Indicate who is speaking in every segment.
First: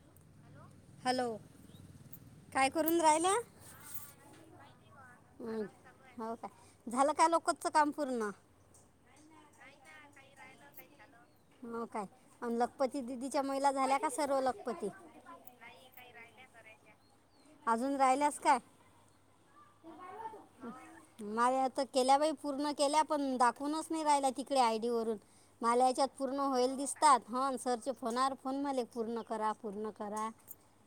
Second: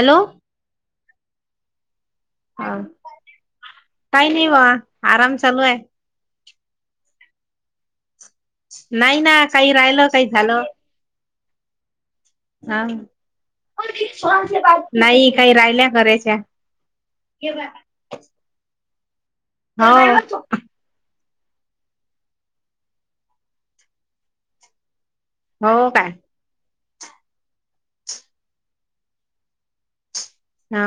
Speaker 1: Hello.
Speaker 2: Hello.
Speaker 1: हा
Speaker 2: काय करून राहिल्या
Speaker 1: काही नाही बा आराम चालू
Speaker 2: हं,
Speaker 1: हाय.
Speaker 2: हो झालं का लोकलचं काम पूर्ण?
Speaker 1: नाही ना काही राहिलं. काही झालं.
Speaker 2: हो. काय आणि
Speaker 1: हा
Speaker 2: लखपती दिदीच्या महिला झाल्या का सर्व लखपती
Speaker 1: नाही काही राहिल्या करायच्या.
Speaker 2: अजून राहिल्यास काय?
Speaker 1: हा.
Speaker 2: माझं आता केल्या बाई पूर्ण केल्या पण, दाखवूनच नाही राहिल्या तिकडे आय डी वरून.
Speaker 1: हो
Speaker 2: मालाच्यात
Speaker 1: काय
Speaker 2: पूर्ण होईल दिस तात हा सरचे फोनवर फोन मले पूर्ण करा. पूर्ण करा.
Speaker 1: हा.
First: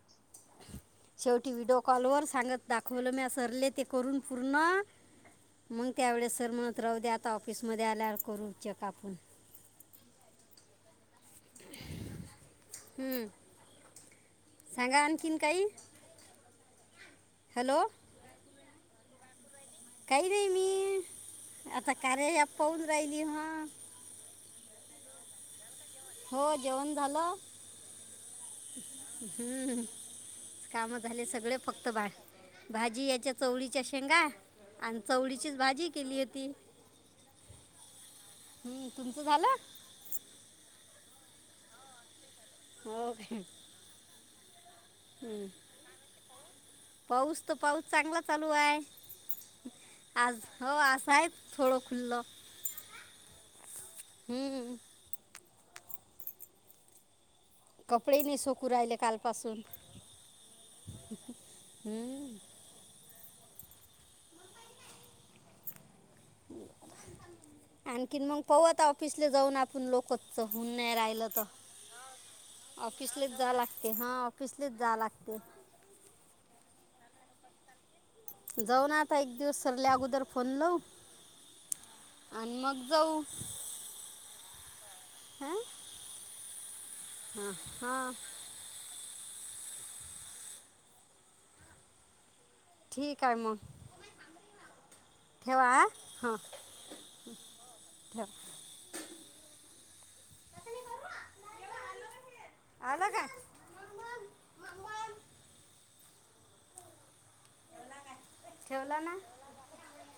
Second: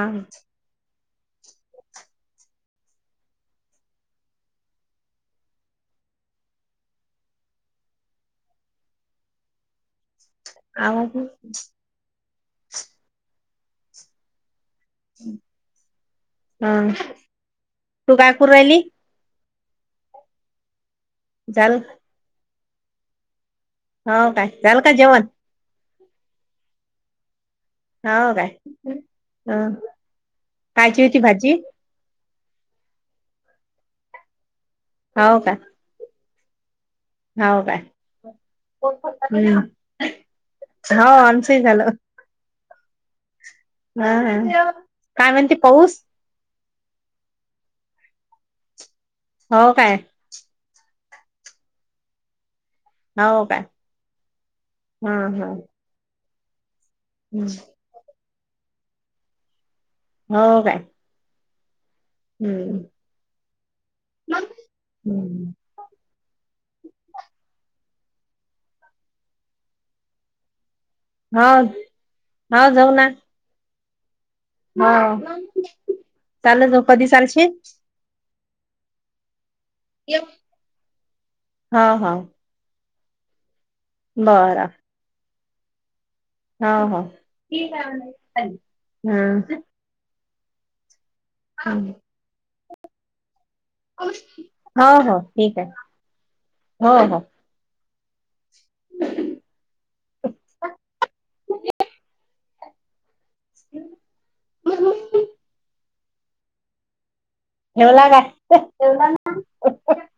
Speaker 2: शेवटी व्हिडिओ कॉल वर सांगत दाखवलं मी सरले ते करून पूर्ण मग त्यावेळेस सर म्हणत राहू दे आता ऑफिसमध्ये आल्यावर करू चेक आपण. [unintelligible]
Speaker 1: [unintelligible]
Speaker 2: हम्म्. सांगा आणखीन काही.
Speaker 1: ह
Speaker 2: हॅलो
Speaker 1: तू काय करून राहिली?
Speaker 2: काही नाही. मी
Speaker 1: झाल
Speaker 2: आता कार्य ॲप पाहून राहिली ह.
Speaker 1: हो काय. झालं का जेवण?
Speaker 2: हो. जेवण झालं.
Speaker 1: हो काय.
Speaker 2: कामं
Speaker 1: कायची होती
Speaker 2: झाले
Speaker 1: भाजी?
Speaker 2: सगळे फक्त भा भाजी याच्या चवळीच्या शेंगा आणि
Speaker 1: हो काय
Speaker 2: चवळीचीच भाजी केली होती.
Speaker 1: हो काय.
Speaker 2: हं,
Speaker 1: हो.
Speaker 2: तुमचं झालं
Speaker 1: आमचंही झालं.
Speaker 2: हो का?
Speaker 1: ह काय म्हणती पाऊस?
Speaker 2: पाऊस तर पाऊस चांगला चालू हाय
Speaker 1: हो काय
Speaker 2: आज. हो आज. साहेब थोडं खुल्लो.
Speaker 1: हो का.
Speaker 2: हं.
Speaker 1: हम, हम. हम्.
Speaker 2: कपडे नाही सोकू राहिले कालपासून.
Speaker 1: हो काय
Speaker 2: हम्म.
Speaker 1: हम्म हम्म.
Speaker 2: आणखीन मग पवत ऑफिसले जाऊन आपण लोकच चहून. नाही राहिलं
Speaker 1: हो
Speaker 2: तर ऑफिसलाच जा लागते हा.
Speaker 1: हा चाले कधी सांगशील.
Speaker 2: जाऊ ना आता एक दिवस सरल्या अगोदर फोन लाव
Speaker 1: हो
Speaker 2: आणि मग. जाऊ.
Speaker 1: बरं.
Speaker 2: हम.
Speaker 1: ह ह ठीक
Speaker 2: हां
Speaker 1: आहे हम्म. हा.
Speaker 2: ठीक आहे मग.
Speaker 1: हो हो ठीक आहे
Speaker 2: ठेवा हां
Speaker 1: हो हो.
Speaker 2: ठेव.
Speaker 1: [unintelligible]
Speaker 2: आला का.
Speaker 1: [unintelligible] एवला का एवला ना [unintelligible]